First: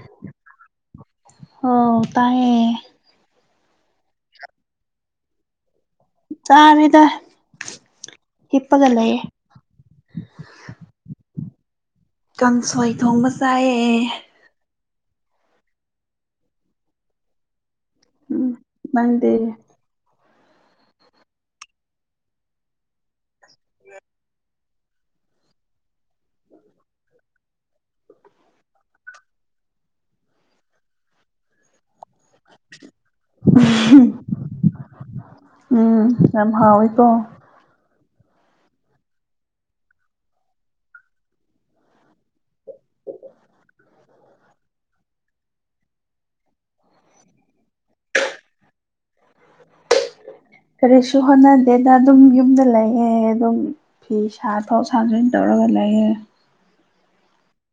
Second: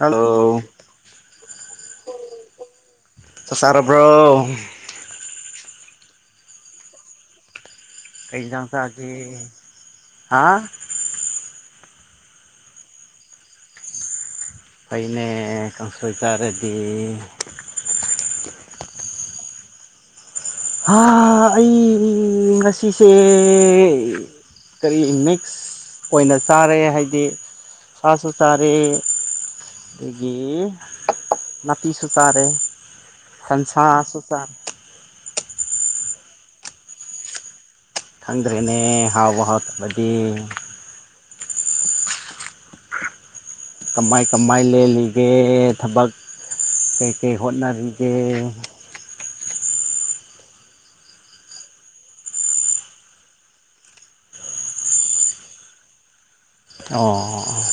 hello ꯑꯣ ꯇꯥꯏꯌꯦ ꯁꯔꯕ꯭ꯔꯣ ꯆꯃꯤꯗ ꯑꯦꯖꯝꯁꯒꯤ ꯍꯥ ꯀꯥꯡꯁꯣꯏ ꯊꯣꯡꯕ ꯆꯥꯏꯑ ꯐꯩꯅꯦ ꯀꯪꯁꯣꯏꯇꯥꯔꯗꯤ ꯎꯝ ꯃꯦ ꯑꯩ ꯉꯁꯤꯁꯦ ꯀꯔꯤ ꯃꯤꯛꯁ ꯑꯣꯏꯅ ꯆꯥꯔꯦ ꯍꯥꯏꯗꯤ ꯁꯥꯁꯨ ꯆꯥꯔꯛꯑꯦ ꯑꯩꯒꯤ ꯍꯄꯤ ꯁꯨꯁꯥꯦ ꯈꯟꯁꯥ ꯁꯨꯁꯔꯦ ꯎꯝ ꯌꯥꯝ ꯍꯥꯎꯋꯦꯀꯣ ꯊꯪꯗ꯭ꯔꯦꯅꯦ ꯍꯥꯎꯕ ꯍꯥꯎꯇꯕꯗꯤ ꯀꯃꯥꯏ ꯀꯃꯥꯏ ꯂꯜꯂꯤꯒꯦ ꯊꯕꯛ ꯀꯩꯀꯩ ꯍꯣꯠꯅꯔꯤꯒꯦ ꯀꯔꯤꯁꯨ ꯍꯣꯠꯅꯗꯦꯗ ꯑꯗꯨꯝ ꯌꯨꯝꯗ ꯂꯩꯌꯦ ꯑꯗꯨꯝ ꯐꯤ ꯁꯥꯊꯣꯛ ꯁꯥꯖꯣꯏꯟ ꯇꯧꯔꯒ ꯂꯩꯌꯦ ꯑꯣ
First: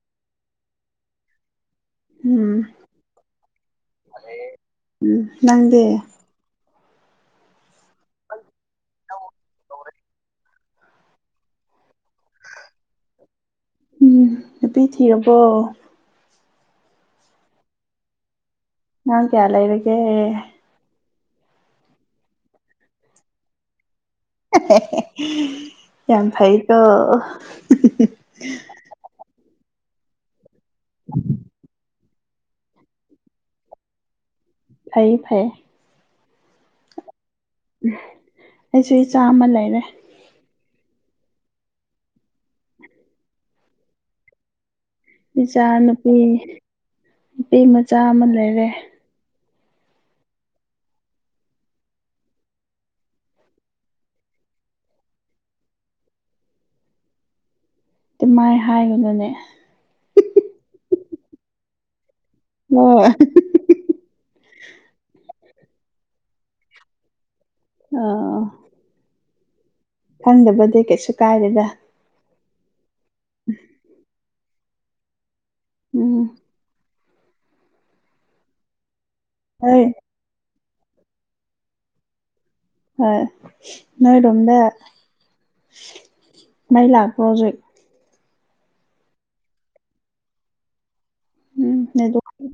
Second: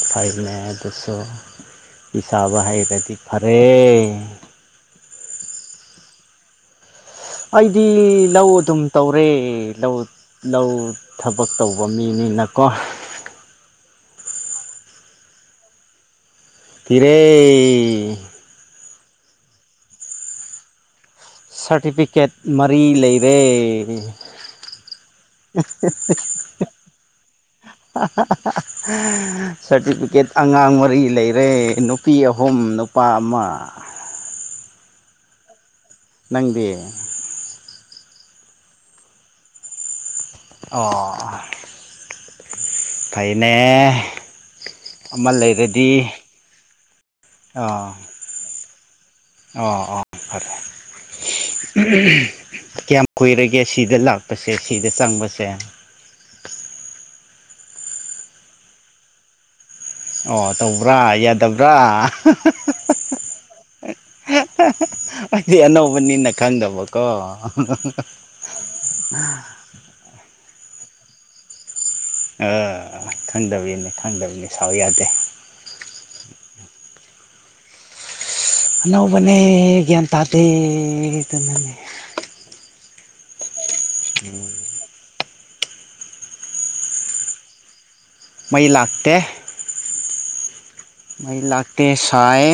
ꯐꯥꯏꯚ ꯃ ꯨ ꯁꯣ ꯐ ꯎꯝ ꯁꯥꯥꯕ ꯍꯩꯔꯗꯤ ꯐꯔꯦ ꯎꯝ ꯅꯪꯗꯦ ꯑꯩꯗꯤ ꯂꯧ ꯑꯗꯨꯝ ꯇꯧꯔꯦ ꯂꯧ ꯂꯧ ꯊꯕꯛ ꯇꯧꯕ ꯃꯤꯅꯤꯅꯀꯣ ꯎꯝ ꯅꯨꯄꯤ ꯊꯤꯔꯕꯣ ꯊꯤꯔꯦ ꯅꯪ ꯀꯌꯥ ꯂꯩꯔꯒꯦ ꯁꯥꯔꯇꯤꯐꯤꯀꯦꯠ ꯃꯔꯤ ꯂꯩꯔꯦ ꯌꯥꯝ ꯐꯩꯀꯣ ꯁꯥꯔꯇꯤꯐꯤꯀꯦꯠ ꯑꯉꯥꯡ ꯃꯔꯤ ꯂꯩꯔꯦ ꯅꯨ ꯅꯨꯄꯤ ꯑꯍꯨꯝ ꯅꯨꯄꯥ ꯑꯃ ꯐꯩ ꯐꯩꯌꯦ ꯅꯪꯗꯤ ꯎꯝ ꯑꯩꯁꯨ ꯏꯆꯥ ꯑꯃ ꯂꯩꯔꯦ ꯑꯣ ꯐꯩꯅꯦ ꯑꯃ ꯏꯆꯥ ꯂꯩꯔꯗꯤ ꯅꯨꯨꯄꯤ ꯅꯨꯄꯤ ꯑꯣ ꯃꯆꯥ ꯑꯃ ꯂꯩꯔꯦ ꯑꯣ ꯑꯣ ꯐꯔꯦ ꯀꯌꯥꯝ ꯀꯨꯏꯔꯒꯦ ꯁꯤꯗ ꯂꯥꯛꯄꯁꯦ ꯁꯤꯗ ꯆꯪꯕꯁꯦ ꯑꯗꯨꯃꯥꯏ ꯍꯥꯏꯒꯅꯨꯅꯦ ꯑꯣ ꯇꯧꯕ꯭ꯔꯥ ꯌꯥꯗꯕ꯭ꯔꯥ ꯍꯣꯏ ꯑꯩꯗꯤ ꯑꯅꯧꯕꯅꯤꯅ ꯈꯪꯗꯕꯀꯣ ꯑ [unintelligible] ꯈꯪꯗꯕꯗꯤ ꯀꯩꯁꯨ ꯀꯥꯏꯗꯦꯗ ꯈꯪꯗꯕꯅꯤ ꯈꯪꯗꯕꯅꯤ ꯁꯥꯎ ꯌꯥꯗꯦ ꯎꯝ ꯑꯅꯧꯕꯅꯦ ꯍꯣꯏ ꯒ꯭ꯌꯥꯟ ꯇꯥꯗꯦꯗꯨꯅꯅꯦ ꯍꯣꯏ ꯅꯣꯏꯔꯣꯝꯗ ꯃꯩ ꯂꯥꯛꯄ꯭ꯔꯣ ꯍꯧꯖꯤꯛ ꯃꯩ ꯂꯥꯛꯇꯦ ꯃꯩ ꯎꯝ ꯂꯥꯛꯇꯦ ꯅꯦꯠꯋꯥꯛ ꯁꯥꯏ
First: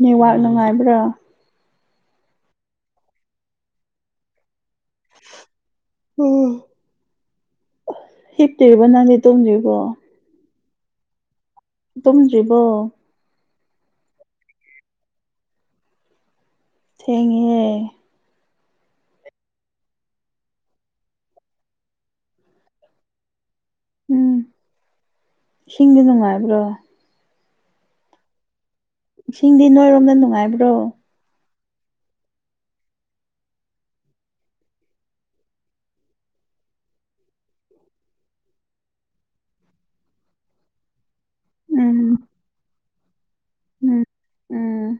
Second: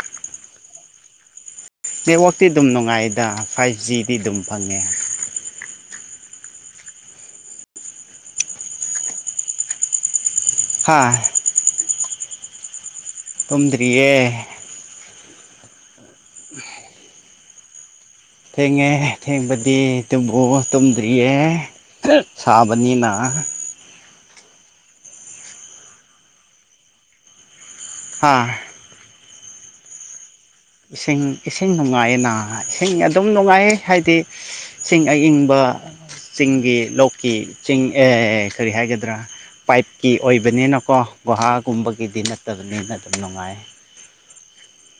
ꯅꯦꯠꯋꯥꯛ ꯅꯨꯡꯉꯥꯏꯕ꯭ꯔꯥ ꯅꯦꯠꯋꯥꯛꯇꯤ ꯑꯗꯨꯝ ꯅꯨꯡꯉꯥꯏꯗ ꯐꯥꯏꯚ ꯖꯤꯗꯤ ꯑꯗꯨꯝ ꯐꯪꯉꯦ ꯑꯣ ꯍꯤꯞꯇꯔꯤꯕꫭ ꯅꯪꯗꯤ ꯇꯨꯝꯗ꯭ꯔꯤꯕꯣ ꯍꯥꯥ ꯇꯨꯝꯗ꯭ꯔꯤꯕꯣ ꯇꯨꯝꯗ꯭ꯔꯤꯌꯦ [unintelligible] ꯊꯦꯡꯉꯦꯍꯦ ꯊꯦꯡꯉꯦ ꯊꯦꯡꯕꯗꯤ ꯇꯨꯝꯕꯨ ꯇꯨꯝꯗ꯭ꯔꯤꯌꯦ ꯁꯥꯕꯅꯤꯅ ꯎꯝ ꯏꯁꯤꯡꯗꯤ ꯅꯨꯡꯉꯥꯏꯕ꯭ꯔꯣ ꯍꯥꯥ ꯏꯁꯤꯡꯗꯤ ꯅꯣꯏꯔꯣꯝꯗ ꯅꯨꯡꯉꯥꯏꯕ꯭ꯔꯣ ꯏꯁꯤꯡ ꯏꯁꯤꯡ ꯅꯨꯡꯉꯥꯏꯌꯦꯅ ꯏꯁꯤꯡ ꯑꯗꯨꯝ ꯅꯨꯡꯉꯥꯏꯌꯦ ꯍꯥꯏꯗꯤ ꯏꯁꯤꯡ ꯑꯌꯪꯕ ꯆꯤꯡꯒꯤ ꯂꯣꯛꯀꯤ ꯆꯤꯡ ꯑꯦ ꯀꯔꯤ ꯍꯥꯏꯒꯗ꯭ꯔꯥ ꯄꯥꯏꯞꯀꯤ ꯑꯣꯏꯕꯅꯤꯅꯀꯣ ꯎꯝ ꯒꯨꯍꯥꯒꯨꯝꯕꯒꯤꯗꯤ ꯅꯠꯇꯕꯅꯤꯅ ꯑꯗꯨꯝ ꯅꯨꯡꯉꯥꯏ ꯎꯝ ꯎꯝ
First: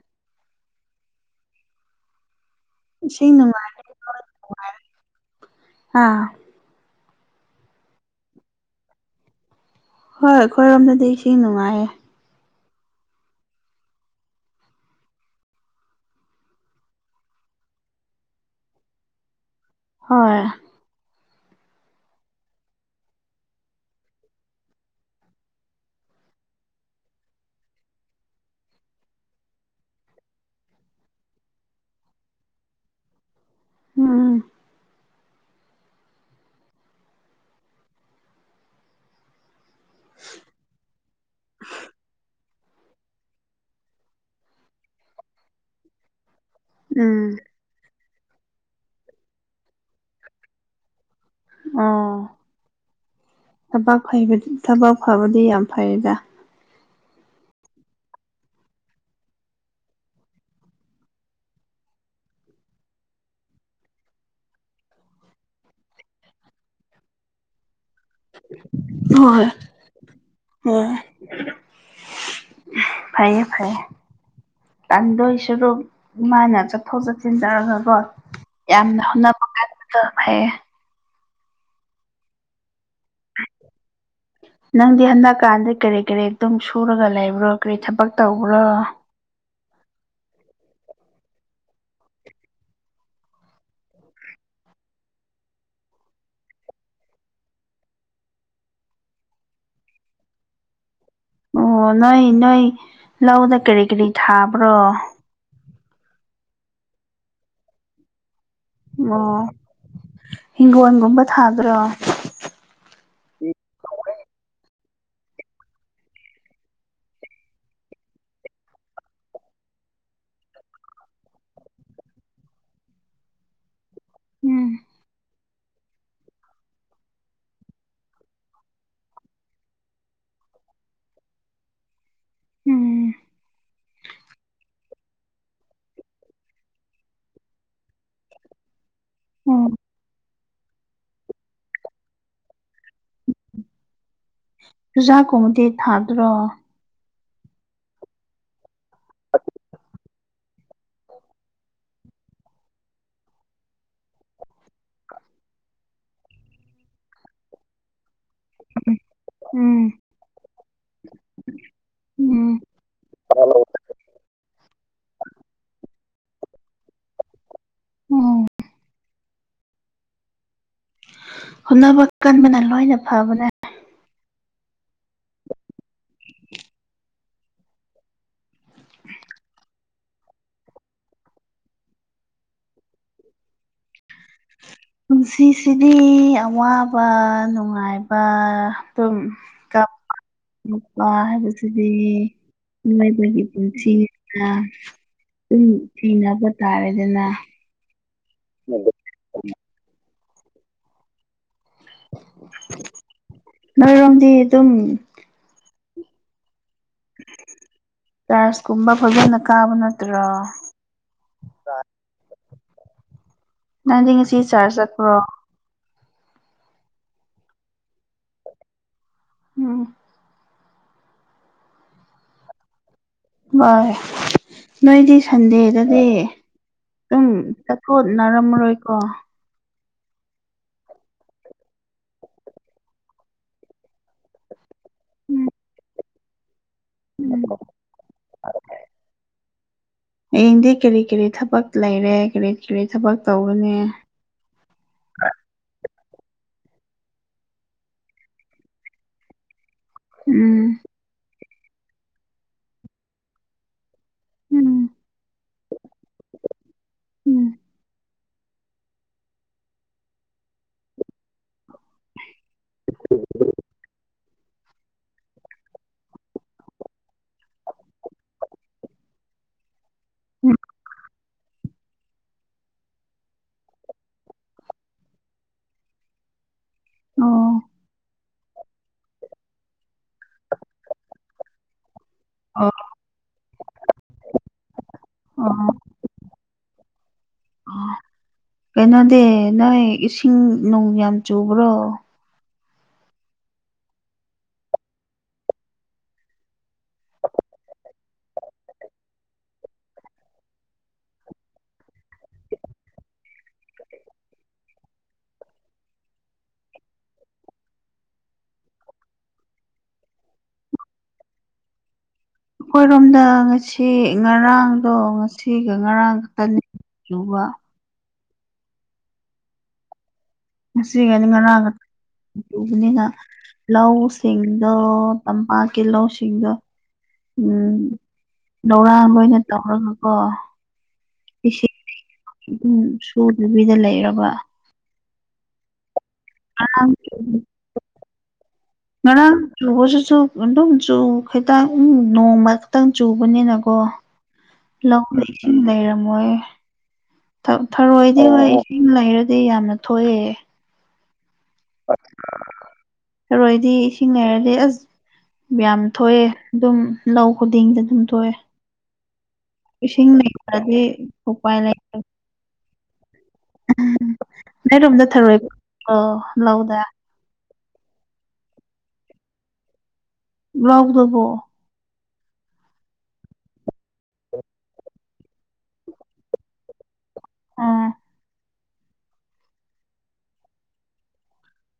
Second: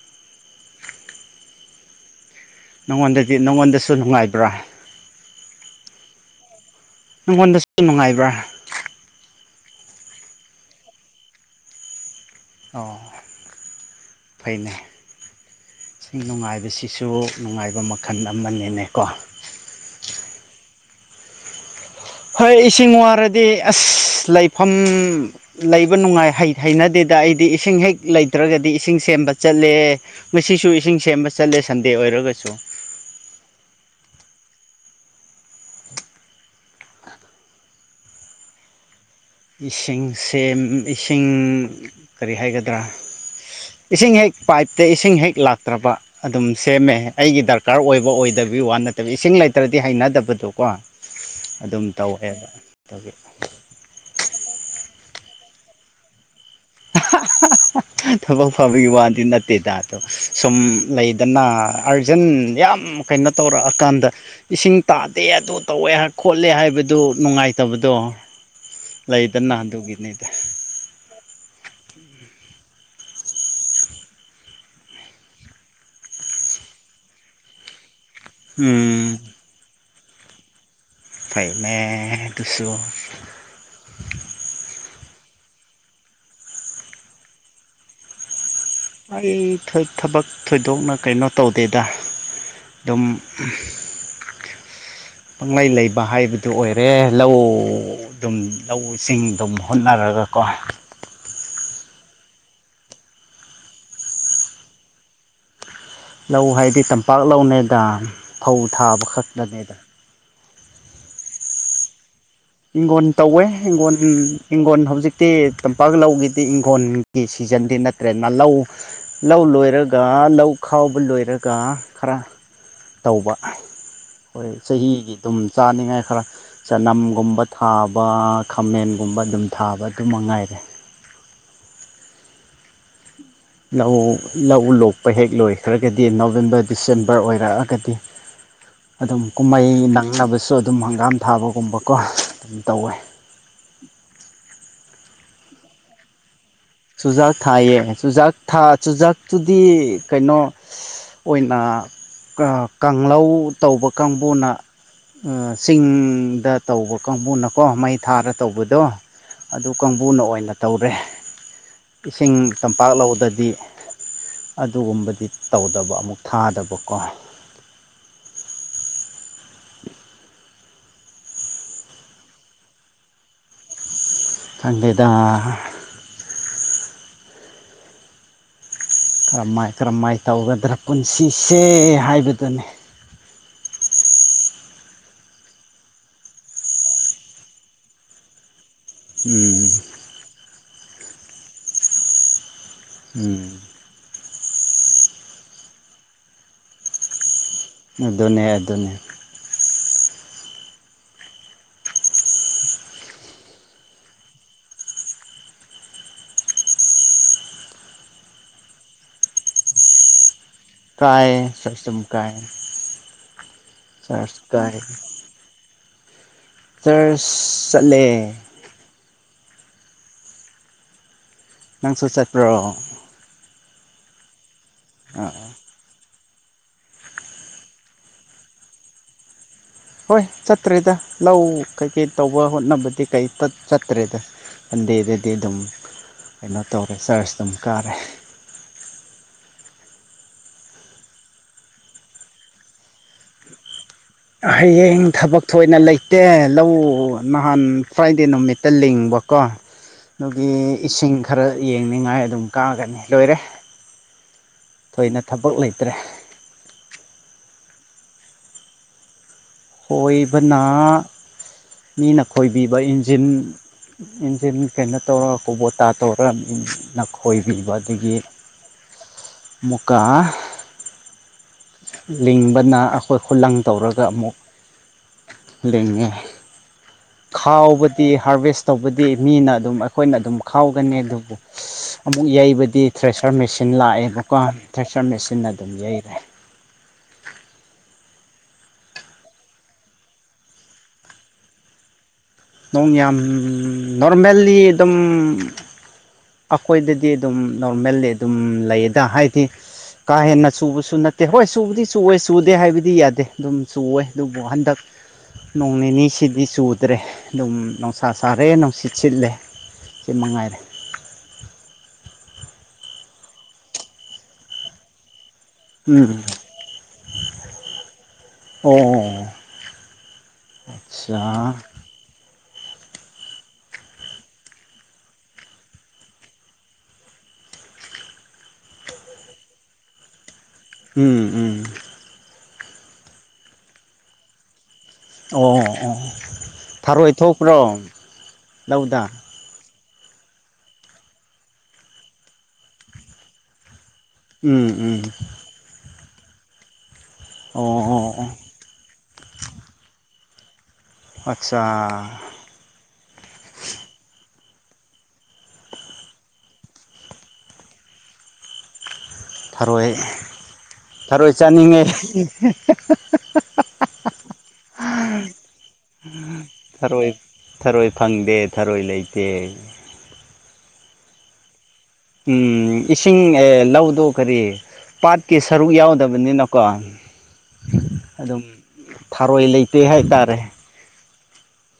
ꯅꯉꯣꯟꯗ ꯏꯁꯤꯡ ꯅꯨꯡꯉꯥꯏ ꯅꯪꯉꯣꯟꯗꯁꯨ ꯅꯨꯡꯉꯥꯏꯕ꯭ꯔꯥ ꯑꯥ ꯅꯉꯣꯟꯗꯁꯨ ꯅꯨꯡꯉꯥꯏꯕ꯭ꯔꯥ ꯍꯣꯏ ꯑꯩꯈꯣꯏꯔꯣꯝꯗꯗꯤ ꯏꯁꯤꯡ ꯅꯨꯡꯉꯥꯏꯌꯦ ꯑꯣ ꯐꯩꯅꯦ ꯏꯁꯤꯡ ꯅꯨꯡꯉꯥꯏꯕꯁꯤꯁꯨ ꯅꯨꯡꯉꯥꯏꯕ ꯃꯈꯜ ꯑꯃꯅꯤꯅꯦꯀꯣ ꯍꯣꯏ ꯍꯣꯏ ꯏꯁꯤꯡ ꯋꯥꯔꯗꯤ ꯑꯁ ꯂꯩꯐꯝ ꯂꯩꯕ ꯅꯨꯡꯉꯥꯏ ꯍꯩꯅꯗꯦꯗ ꯑꯩꯗꯤ ꯏꯁꯤꯡ ꯍꯦꯛ ꯂꯩꯇ꯭ꯔꯒꯗꯤ ꯏꯁꯤꯡ ꯁꯦꯝꯕ ꯆꯠꯂꯦ ꯉꯁꯤꯁꯨ ꯏꯁꯤꯡ ꯁꯦꯝꯕ ꯆꯠꯂꯦ ꯁꯟꯗꯦ ꯑꯣꯏꯔꯒꯁꯨ ꯎꯝ ꯏꯁꯤꯡ ꯁꯦꯝ ꯏꯁꯤꯡ ꯀꯔꯤ ꯍꯥꯏꯒꯗ꯭ꯔꯥ ꯏꯁꯤꯡ ꯍꯦꯛ ꯄꯥꯏꯞꯇ ꯏꯁꯤꯡ ꯍꯦꯛ ꯂꯥꯛꯇ꯭ꯔꯕ ꯑꯗꯨꯝ ꯁꯦꯝꯃꯦ ꯎꯝ ꯑꯩꯒꯤ ꯗꯔꯀꯥꯔ ꯑꯣꯏꯕ ꯑꯣꯏꯗꯕꯤ ꯋꯥ ꯅꯠꯇꯕꯤ ꯏꯁꯤꯡ ꯂꯩꯇ꯭ꯔꯗꯤ ꯍꯩꯅꯗꯕꯗꯣ ꯀꯣ ꯑꯗꯨꯝ ꯇꯧꯋꯦꯕ ꯑꯗꯨꯒꯤ ꯊꯕ ꯊꯕꯛ ꯐꯕꯗꯤ ꯌꯥꯝ ꯐꯩꯔꯗ [unintelligible] ꯊꯕꯛ ꯐꯕꯒꯤ ꯋꯥꯗꯤ ꯅꯠꯇꯦꯗ ꯑꯗꯣ ꯁꯨꯝ ꯂꯩꯗꯅ ꯑꯥꯔꯖꯦꯟ ꯌꯥꯝ ꯀꯩꯅꯣ ꯇꯧꯔꯛꯑꯀꯥꯟꯗ ꯏꯁꯤꯡ ꯇꯥꯗꯦ ꯑꯗꯨ ꯇꯧꯋꯦ ꯈꯣꯠꯂꯦ ꯍꯥꯏꯕꯗꯨ ꯅꯨꯡꯉꯥꯏꯇꯕꯗꯣ ꯂꯩꯗ ꯅꯍꯥꯟꯗꯨꯒꯤꯅꯤꯗ ꯍ ꯐꯩꯌꯦ ꯐꯩꯌꯦ ꯇꯥꯟꯗꯣꯏ ꯁꯔꯨ ꯃꯥꯅ ꯆꯠꯊꯣꯛ ꯆꯠꯁꯤꯟ ꯇꯧꯔꯒꯀꯣ ꯌꯥꯝꯅ ꯎꯝ ꯍꯣꯠꯅꯕ ꯀꯥꯟꯗ ꯐꯌꯦ ꯐꯥꯏꯃꯦ ꯇꯨ ꯁꯨ ꯅꯪꯗꯤ ꯍꯟꯗꯛꯀꯥꯟꯗ ꯀꯔꯤ ꯀꯔꯤ ꯑꯗꯨꯝ ꯁꯨꯔꯒ ꯂꯩꯕ꯭ꯔꯣ ꯀꯔꯤ ꯊꯕꯛ ꯇꯧꯕ꯭ꯔꯣ ꯑꯩ ꯊꯕꯛ ꯊꯣꯏꯗꯣꯛꯅ ꯀꯩꯅꯣ ꯇꯧꯗꯦꯗ ꯗꯝ ꯄꯪꯂꯪꯂꯩ ꯂꯩꯕ ꯍꯥꯏꯕꯗꯨ ꯑꯣꯏꯔꯦ ꯂꯧ ꯑꯗꯨꯝ ꯂꯧꯁꯤꯡ ꯑꯗꯨꯝ ꯍꯣꯠꯅꯔꯒꯀꯣ ꯑꯣ ꯅꯣꯏ ꯅꯣꯏ ꯂꯧꯗ ꯀꯔꯤ ꯀꯔꯤ ꯊꯥꯕ꯭ꯔꯣ ꯂꯧ ꯍꯥꯏꯗꯤ ꯇꯝꯄꯥꯛ ꯂꯧꯅꯦꯗꯥ ꯑꯣ ꯍꯤꯡꯒꯣꯣꯟꯒꯨꯝꯕ ꯊꯥꯕ꯭ꯔꯣ ꯍꯤꯡꯈꯣꯟ ꯇꯧꯋꯦ ꯍꯤꯡꯈꯣꯟ ꯏꯤꯡꯈꯣꯟ ꯍꯧꯖꯤꯛꯇꯤ ꯇꯝꯄꯥꯛ ꯂꯧꯈꯤꯗꯤ ꯏꯤꯡꯈꯣꯟ ꯁꯤꯖꯟꯗꯤ ꯅꯠꯇ꯭ꯔꯦ ꯅꯥꯂꯧ ꯂꯧ ꯂꯣꯏꯔꯒ ꯂꯧ ꯈꯥꯎꯕ ꯂꯣꯏꯔꯒ ꯈꯔ ꯇꯧꯕ ꯍꯣꯏ ꯎꯝ ꯆꯍꯤꯒꯤ ꯑꯗꯨꯝ ꯆꯥꯅꯤꯡꯉꯥꯏ ꯈꯔ ꯆꯅꯝꯒꯨꯝ ꯄꯊꯥꯕ ꯈꯥꯃꯦꯟꯒꯨꯝꯕ ꯑꯗꯨꯝ ꯊꯥꯕ ꯑꯗꯨ ꯃꯉꯥꯏꯔꯦ ꯎꯝ ꯂꯧ ꯂꯧ ꯂꯣꯛꯄ ꯍꯦꯛ ꯂꯣꯏꯈ꯭ꯔꯒꯗꯤ ꯅꯣꯕꯦꯝꯕꯔ ꯗꯤꯁꯦꯝꯕꯔ ꯑꯣꯏꯔꯛꯑꯒꯗꯤ ꯑꯗꯨꯝ ꯎꯝ ꯀꯨꯝꯍꯩ ꯅꯪꯅꯕꯁꯨ ꯑꯗꯨꯝ ꯍꯪꯒꯥꯝ ꯊꯥꯕꯒꯨꯝꯕꯀꯣ ꯑꯗꯨꯝ ꯇꯧꯋꯦ ꯆꯨꯖꯥꯀꯨꯝꯕꯗꯤ ꯊꯥꯗ꯭ꯔꯣ ꯆꯨꯖꯥꯛ ꯊꯥꯏꯌꯦ ꯆꯨꯖꯥꯛ ꯊꯥ ꯆꯨꯖꯥꯛꯇꯨꯗꯤ ꯀꯩꯅꯣ ꯑꯣꯏꯅ ꯀꯥꯡꯧ ꯇꯧꯕ ꯀꯥꯡꯕꯨꯅ ꯆꯤꯡꯗ ꯇꯧꯕ ꯀꯥꯡꯕꯨꯅꯀꯣ ꯃꯩ ꯊꯥꯔ ꯇꯧꯕꯗꯣ ꯑꯗꯨ ꯎꯝ ꯀꯥꯡꯕꯨꯅ ꯑꯣꯏꯅ ꯇꯧꯔꯦ ꯏꯁꯤꯡ ꯎꯝ ꯇꯝꯄꯥꯛ ꯂꯧꯕꯗꯗꯤ ꯑꯗꯨꯒꯨꯝꯕꯗꯤ ꯇꯧꯗꯕ ꯑꯃꯨꯛ ꯊꯥꯗꯕꯀꯣ ꯑꯣ ꯍꯣꯠꯅꯕ ꯀꯟꯕꯅ ꯂꯣꯏꯅ ꯐꯕꯅ ꯀꯥꯟꯗꯦꯗꯥ ꯀꯔꯝꯍꯥꯏ ꯀꯔꯝꯍꯥꯏꯅ ꯇꯧꯒꯗ꯭ꯔꯥ ꯄꯨꯟꯁꯤꯁꯦ ꯍꯥꯏꯕꯗꯨꯅꯤ ꯄꯨꯟꯁꯤꯁꯤꯗꯤ ꯑꯋꯥꯕ ꯅꯨꯡꯉꯥꯏꯕ ꯑꯗꯨꯝ ꯎꯝ ꯃꯄꯥ ꯍꯥꯏꯕꯁꯤꯗꯤ ꯃꯣꯏꯗꯒꯤ ꯎꯝ ꯄꯨꯟꯁꯤꯅ ꯑꯗꯨꯨꯝ ꯊꯤꯅꯕ ꯇꯥꯔꯦꯗꯅ ꯑꯗꯨꯅꯦ ꯑꯗꯨ ꯑꯗꯨꯅꯦ ꯎꯝ ꯅꯣꯏꯔꯣꯝꯗꯤ ꯑꯗꯨꯝ ꯆꯥꯔꯖ ꯀꯨꯝꯕ ꯐꯖꯅ ꯀꯥꯕ ꯅꯠꯇ꯭ꯔꯥ ꯀꯥꯏ ꯁꯔꯝ ꯀꯥꯏ ꯅꯪꯗꯤ ꯉꯁꯤ ꯆꯔꯆ ꯀꯥꯏ ꯆꯥꯔꯖ ꯆꯠꯈ꯭ꯔꯣ ꯆꯔꯁ ꯆꯠꯂꯦ ꯎꯝ ꯅꯪꯁꯨ ꯆꯠꯄ꯭ꯔꯣ ꯃꯣꯏ ꯅꯣꯏꯗꯤ ꯑ ꯁꯟꯗꯦꯗꯅꯦ ꯑꯗꯨꯝ ꯆꯠꯊꯣꯠꯅꯔꯝꯃꯔꯣꯏꯀꯣ ꯍꯣꯏ ꯆꯠꯇ꯭ꯔꯦꯗ ꯂꯧ ꯀꯩꯀꯩ ꯇꯧꯕ ꯍꯣꯠꯅꯕꯗꯤ ꯀꯩ ꯆꯠꯇ꯭ꯔꯦꯗ ꯁꯟꯗꯦꯗꯗꯤ ꯎꯝ ꯑꯗꯨꯝ ꯀꯩꯅꯣ ꯇꯧꯔꯦ ꯆꯔꯆ ꯑꯗꯨꯝ ꯀꯥꯔꯦ ꯍꯌꯦꯡꯗꯤ ꯀꯔꯤ ꯀꯔꯤ ꯊꯕꯛ ꯂꯩꯔꯦ ꯀꯔꯤ ꯀꯔꯤ ꯊꯕꯛ ꯇꯧꯒꯅꯤ ꯍꯌꯦꯡ ꯊꯕꯛ ꯊꯣꯏꯅ ꯂꯩꯇꯦ ꯂꯧꯎ ꯅꯍꯥꯟ ꯐ꯭ꯔꯥꯏꯗꯦ ꯅꯨꯃꯤꯠꯇ ꯂꯤꯡꯕ ꯀꯣ ꯑꯗꯨꯒꯤ ꯎꯝ ꯏꯁꯤꯡ ꯈꯔ ꯌꯦꯡꯅꯤꯉꯥꯏ ꯑꯗꯨꯝ ꯀꯥꯒꯅꯤ ꯂꯣꯏꯔꯦ ꯎꯝ ꯊꯣꯏꯅ ꯊꯕꯛ ꯂꯩꯇ꯭ꯔꯦ ꯎꯝ ꯈꯣꯏꯕꯅ ꯃꯤꯅ ꯈꯣꯏꯕꯤꯕ ꯏꯟꯖꯤꯟ ꯏꯟꯖꯤꯟ ꯀꯩꯅꯣ ꯇꯧꯔꯒ ꯀꯧꯕꯣꯇꯥ ꯇꯧꯔꯒ ꯅꯈꯣꯏꯕꯤꯕ ꯑꯗꯒꯤ ꯃꯨꯛꯀꯥ ꯎꯝ ꯂꯤꯡꯕꯅ ꯑꯈꯣꯏ ꯈꯨꯂꯪ ꯇꯧꯔꯒ ꯑꯃꯨꯛ ꯂꯤꯡꯉꯦ ꯑꯣ ꯈꯥꯎꯕꯗꯤ ꯍꯥꯔꯚꯦꯁ ꯇꯧꯕꯗꯤ ꯃꯤꯅ ꯑꯗꯨꯝ ꯑꯩꯈꯣꯏꯅ ꯑꯗꯨꯝ ꯈꯥꯎꯒꯅꯤ ꯑꯗꯨꯕꯨ ꯑꯃꯨꯛ ꯑꯣ ꯌꯩꯕꯗꯤ ꯊ꯭ꯔꯦꯁꯔ ꯃꯦꯆꯤꯟ ꯂꯥꯛꯑꯦꯕꯀꯣ ꯊ꯭ꯔꯦꯁꯔ ꯃꯦꯆꯤꯟꯅ ꯑꯗꯨꯝ ꯌꯩꯔꯦ ꯑꯣ ꯀꯩꯅꯣꯗꯤ ꯅꯣꯏ ꯏꯁꯤꯡ ꯅꯨꯡ ꯌꯥꯝ ꯆꯨꯕ꯭ꯔꯣ ꯅꯣꯡ ꯌꯥꯝ ꯅꯣꯔꯃꯦꯜꯂꯤ ꯑꯗꯨꯝ ꯑꯈꯣꯏꯗꯗꯤ ꯑꯗꯨꯝ ꯅꯣꯔꯃꯦꯜꯂꯤ ꯑꯗꯨꯝ ꯂꯩꯌꯦꯗ ꯍꯥꯏꯗꯤ ꯀꯥ ꯍꯦꯟꯅ ꯆꯨꯕꯁꯨ ꯅꯠꯇꯦ ꯍꯣꯏ ꯆꯨꯕꯗꯤ ꯆꯨꯋꯦ ꯆꯨꯗꯦ ꯍꯥꯏꯕꯗꯤ ꯌꯥꯗꯦ ꯑꯗꯨꯝ ꯆꯨꯋꯦ ꯑꯗꯨꯕꯨ ꯍꯟꯗꯛ ꯅꯣꯡ ꯅꯤꯅꯤ ꯁꯤꯗꯤ ꯆꯨꯗ꯭ꯔꯦ ꯑꯗꯨꯝ ꯅꯨꯡꯁꯥ ꯁꯥꯔꯦ ꯅꯨꯡꯁꯤꯠ ꯁꯤꯠꯂꯦ ꯁꯤ ꯃꯉꯥꯏꯔꯦ ꯑꯩꯈꯣꯏꯔꯣꯝꯗ ꯉꯁꯤ ꯉꯔꯥꯡꯗꯣ ꯉꯁꯤ ꯁꯤꯒ ꯎꯝ ꯉꯔꯥꯡꯈꯛꯇꯅꯤ ꯆꯨꯕ ꯑꯣ ꯑꯣ ꯉꯁꯤꯒꯅꯤ ꯑꯠꯆꯥ ꯉꯔꯥꯡꯒ ꯆꯨꯕꯅꯤꯅ ꯂꯧꯁꯤꯡꯗꯣ ꯇꯝꯄꯥꯛꯀꯤ ꯂꯧꯁꯤꯡꯒ ꯎꯝ ꯂꯧꯔꯥꯡ ꯑꯣꯏꯅ ꯇꯧꯔꯒꯀꯣ ꯎꯝ ꯎꯝ ꯏꯁꯤꯡ [unintelligible] ꯁꯨꯗꯕꯤꯗ ꯂꯩꯔꯕ ꯑꯣ ꯑꯣ ꯑꯣ ꯉꯔꯥꯡ ꯊꯥꯔꯣꯏ ꯆꯨꯕ- ꯊꯣꯛꯄ꯭ꯔꯣ ꯂꯧꯗ ꯆꯨꯕꯁꯨꯁꯨ ꯑꯗꯨꯝ ꯆꯨ ꯈꯤꯇꯪ ꯅꯣꯡꯃ ꯈꯛꯇꯪ ꯆꯨꯕꯅꯤꯅꯀꯣ ꯎꯝ ꯎꯝ ꯂꯧꯗ ꯏꯁꯤꯡꯁꯤꯡ ꯂꯩꯔꯝꯃꯣꯏꯌꯦ ꯑꯣ ꯑꯣ ꯊꯔꯣꯏꯗꯤ ꯑꯣ ꯍꯣꯏ ꯏꯁꯤꯡ ꯂꯩꯔꯗꯤ ꯌꯥꯝꯅ ꯊꯣꯛꯑꯦ ꯑꯠꯆꯥ ꯊꯔꯣꯏꯗꯤ ꯏꯁꯤꯡ ꯂꯩꯔꯗꯤ ꯑꯁ ꯌꯥꯝ ꯊꯣꯛꯑꯦ ꯑꯗꯨꯝ ꯂꯧ ꯈꯨꯗꯤꯡꯗ ꯑꯗꯨꯝ ꯊꯣꯛꯑꯦ ꯊꯔꯣꯏ ꯏꯁꯤꯡ ꯂꯩꯇ꯭ꯔꯗꯤ ꯊꯔꯣꯏ ꯎꯄꯥꯏ ꯆꯥꯅꯤꯡꯉꯦ ꯂꯩꯇꯦ [unintelligible] ꯅꯣꯏꯔꯣꯝꯗ ꯊꯔꯣꯏ [unintelligible] ꯂꯧꯗ ꯊꯔꯣꯏ ꯊꯔꯣꯏ ꯐꯪꯗꯦ ꯊꯔꯣꯏ ꯂꯩꯇꯦ ꯂꯧꯗꯕꯣ ꯎꯝ ꯏꯁꯤꯡ ꯑꯦ ꯂꯧꯗꯣ ꯀꯔꯤ ꯄꯥꯠꯀꯤ ꯁꯔꯨꯛ ꯌꯥꯎꯗꯕꯅꯤꯅꯀꯣ ꯑꯥ ꯑꯗꯨꯝ ꯊꯥꯔꯣꯏ ꯂꯩꯇꯦ ꯍꯥꯏꯇꯥꯔꯦ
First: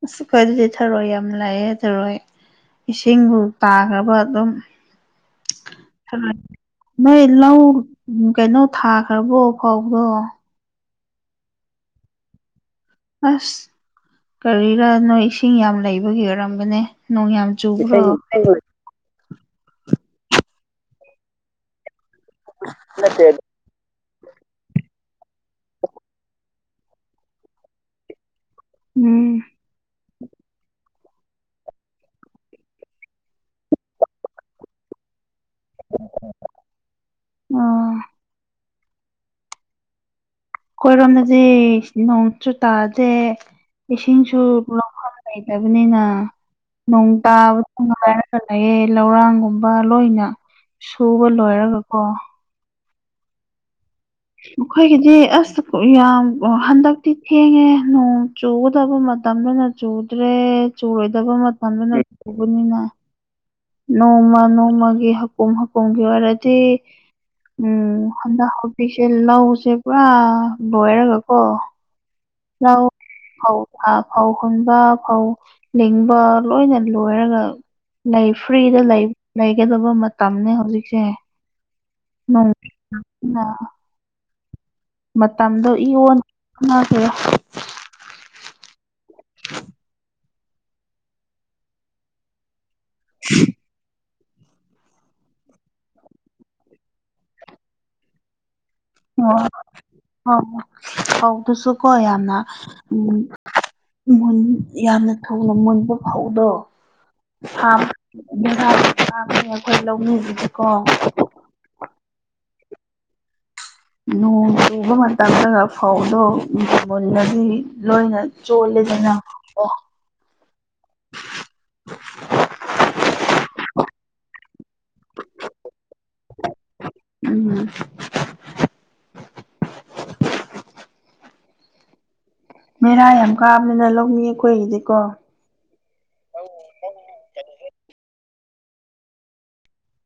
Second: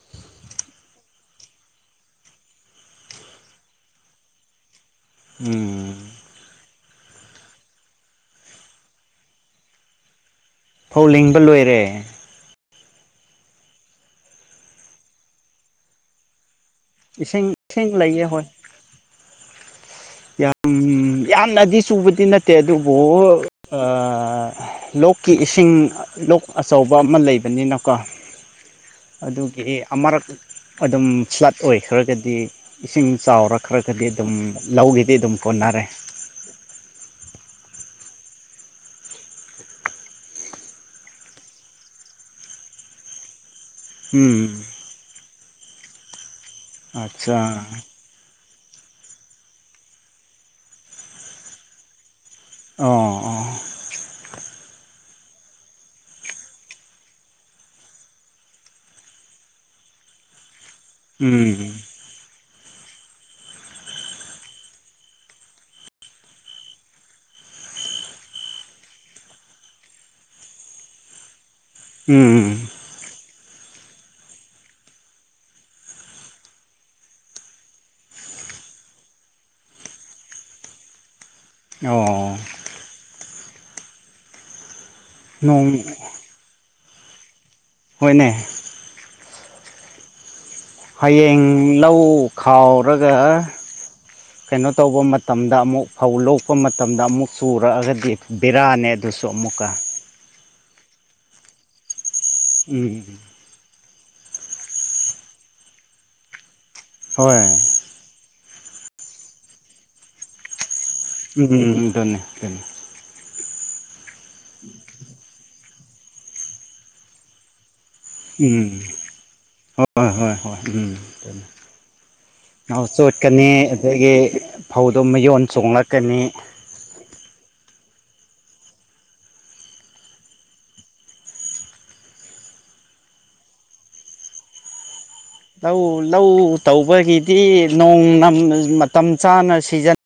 ꯑꯁ ꯑꯩꯈꯣꯏꯗꯗꯤ ꯊꯔꯣꯏ ꯌꯥꯝ ꯂꯥꯛꯑꯦ ꯊꯔꯣꯏ ꯏꯁꯤꯡꯕꯨ ꯇꯥꯈ꯭ꯔꯕ ꯑꯗꯨꯝ ꯎꯝ ꯊꯔꯣꯏ ꯅꯣꯏ ꯂꯧ ꯀꯩꯅꯣ ꯊꯥꯈ꯭ꯔꯕꯣ ꯐꯧꯕꯣ ꯐꯧ ꯂꯤꯡꯕ ꯂꯣꯏꯔꯦ ꯑꯁ ꯀꯔꯤꯔ ꯅꯣꯏ ꯏꯁꯤꯡ ꯌꯥꯝ ꯂꯩꯕꯒꯤ ꯑꯣꯏꯔꯒꯅꯦ ꯅꯣꯡ ꯌꯥꯝꯝ ꯏꯁꯤꯡ ꯆꯨ ꯏꯁꯤꯡ ꯂꯩꯌꯦ ꯍꯣꯏ ꯌꯥꯝ ꯌꯥꯝꯅꯗꯤ ꯆꯨꯕꯗꯤ ꯅꯠꯇꯦ ꯑꯗꯨꯕꯨ ꯂꯣꯛ ꯀꯤ ꯏꯁꯤꯡ ꯂꯣꯛ ꯑꯆꯧꯕ ꯑꯃ ꯂꯩꯕꯅꯤꯅꯀꯣ ꯎꯝ ꯑꯗꯨꯒꯤ ꯑꯃꯔꯛ ꯑꯗꯨꯝ ꯐ꯭ꯂꯠ ꯑꯣꯏꯈ꯭ꯔꯒꯗꯤ ꯏꯁꯤꯡ ꯆꯥꯎꯔꯈ꯭ꯔꯒꯗꯤ ꯑꯗꯨꯝ ꯂꯧꯒꯤꯗꯤ ꯑꯗꯨꯝ ꯀꯣꯟꯅꯔꯦ ꯎ ꯀꯣꯏꯔꯣꯝꯗꯗꯤ ꯅꯣꯡꯁꯨ ꯇꯥꯗꯦ ꯏꯁꯤꯡꯁꯨ ꯎꯝ ꯂꯧ ꯂꯩꯇꯕꯅꯤꯅ ꯅꯣꯡ ꯑꯠꯆꯥ ꯇꯥꯕ ꯆꯠꯂꯑꯦ ꯂꯧꯔꯥꯡꯒꯨꯝꯕ ꯂꯣꯏꯅ ꯁꯨꯕ ꯂꯣꯏꯔꯒꯀꯣ ꯑꯣ ꯑꯣ ꯃꯈꯣꯏꯒꯤꯗꯤ ꯑꯁ ꯌꯥꯝ ꯍꯟꯗꯛꯇꯤ ꯊꯦꯡꯉꯦ ꯅꯣꯡ ꯆꯨꯒꯗꯕ ꯃꯇꯝꯗꯨꯅ ꯆꯨꯗ꯭ꯔꯦ ꯆꯨꯔꯣꯏꯗꯕ ꯎꯝ ꯃꯇꯝꯗꯨꯅ ꯆꯨꯕꯅꯤꯅ ꯅꯣꯡꯃ ꯅꯣꯡꯃꯒꯤ ꯍꯀꯨꯝ ꯍꯀꯨꯝꯒꯤ ꯑꯣꯏꯔꯗꯤ ꯎꯝ ꯍꯟꯗꯛ ꯍꯕꯤꯛꯁꯦ ꯂꯧꯁꯦ ꯄꯨꯔꯥ ꯂꯣꯏꯔꯒꯀꯣ ꯎꯝ ꯐꯧ ꯐꯧ ꯍꯨꯟꯕ ꯐꯧ ꯂꯤꯡꯕ ꯂꯣꯏꯅ ꯂꯣꯏꯔꯒ ꯂꯩ ꯐ꯭ꯔꯤꯗ ꯂꯩꯒꯗꯕ ꯃꯇꯝꯅꯤꯅꯦ ꯍꯧꯖꯤꯛꯁꯦ ꯑꯣ ꯂ ꯃꯇꯝꯗꯣ ꯅꯣꯡ ꯏꯌꯣꯟꯅꯦ ꯍꯣꯏꯅꯦ ꯅ ꯍꯌꯦꯡ ꯂꯧ ꯈꯥꯎꯔꯒ ꯀꯩꯅꯣ ꯇꯧꯕ ꯃꯇꯝꯗ ꯑꯃꯨꯛ ꯐꯧ ꯂꯣꯛꯄ ꯃꯇꯝꯗ ꯑꯃꯨꯛ ꯆꯨꯔꯛꯑꯒꯗꯤ ꯕꯤꯔꯥꯅꯦ ꯑꯣ ꯍ ꯍ ꯑꯗꯨꯁꯨꯀꯣ ꯌꯥꯝꯅ ꯎꯝ ꯎꯝ ꯨ ꯌꯥꯝꯅ ꯊꯨꯅ ꯃꯨꯟꯕ ꯐꯧꯗꯣ ꯍꯣꯏ ꯃꯦ ꯑꯩꯈꯣꯏ ꯂꯧꯃꯤꯁꯤꯗꯤꯀꯣ ꯎꯝꯝ ꯊꯅꯤꯦ ꯊꯅꯤ ꯅꯣꯡ ꯆꯨꯕ ꯃꯇꯝꯗꯒ ꯐꯧꯗꯣ ꯃꯨꯂꯗꯤ ꯂꯣꯏꯅ ꯎꯝ ꯆꯣꯂꯦꯗꯅ ꯑꯣ ꯍꯣꯏ ꯍꯣꯏ ꯍꯣꯏ ꯎꯝ ꯉꯧ ꯆꯣꯠꯀꯅꯤ ꯑꯗꯨꯗꯒꯤ ꯐꯧꯗꯣ ꯃꯌꯣꯟ ꯆꯣꯡꯂꯛꯀꯅꯤ ꯎꯝ ꯃꯦꯔꯥ ꯌꯥꯝ ꯀꯥꯕꯅꯤꯅ ꯂꯧꯃꯤ ꯑꯩꯈꯣꯏꯒꯤꯗꯤꯀꯣ ꯂꯧ ꯂꯧ ꯇꯧꯕꯒꯤꯗꯤ ꯅꯣꯡ ꯃꯇꯝ ꯆꯥꯅ ꯁꯤꯖꯟꯅ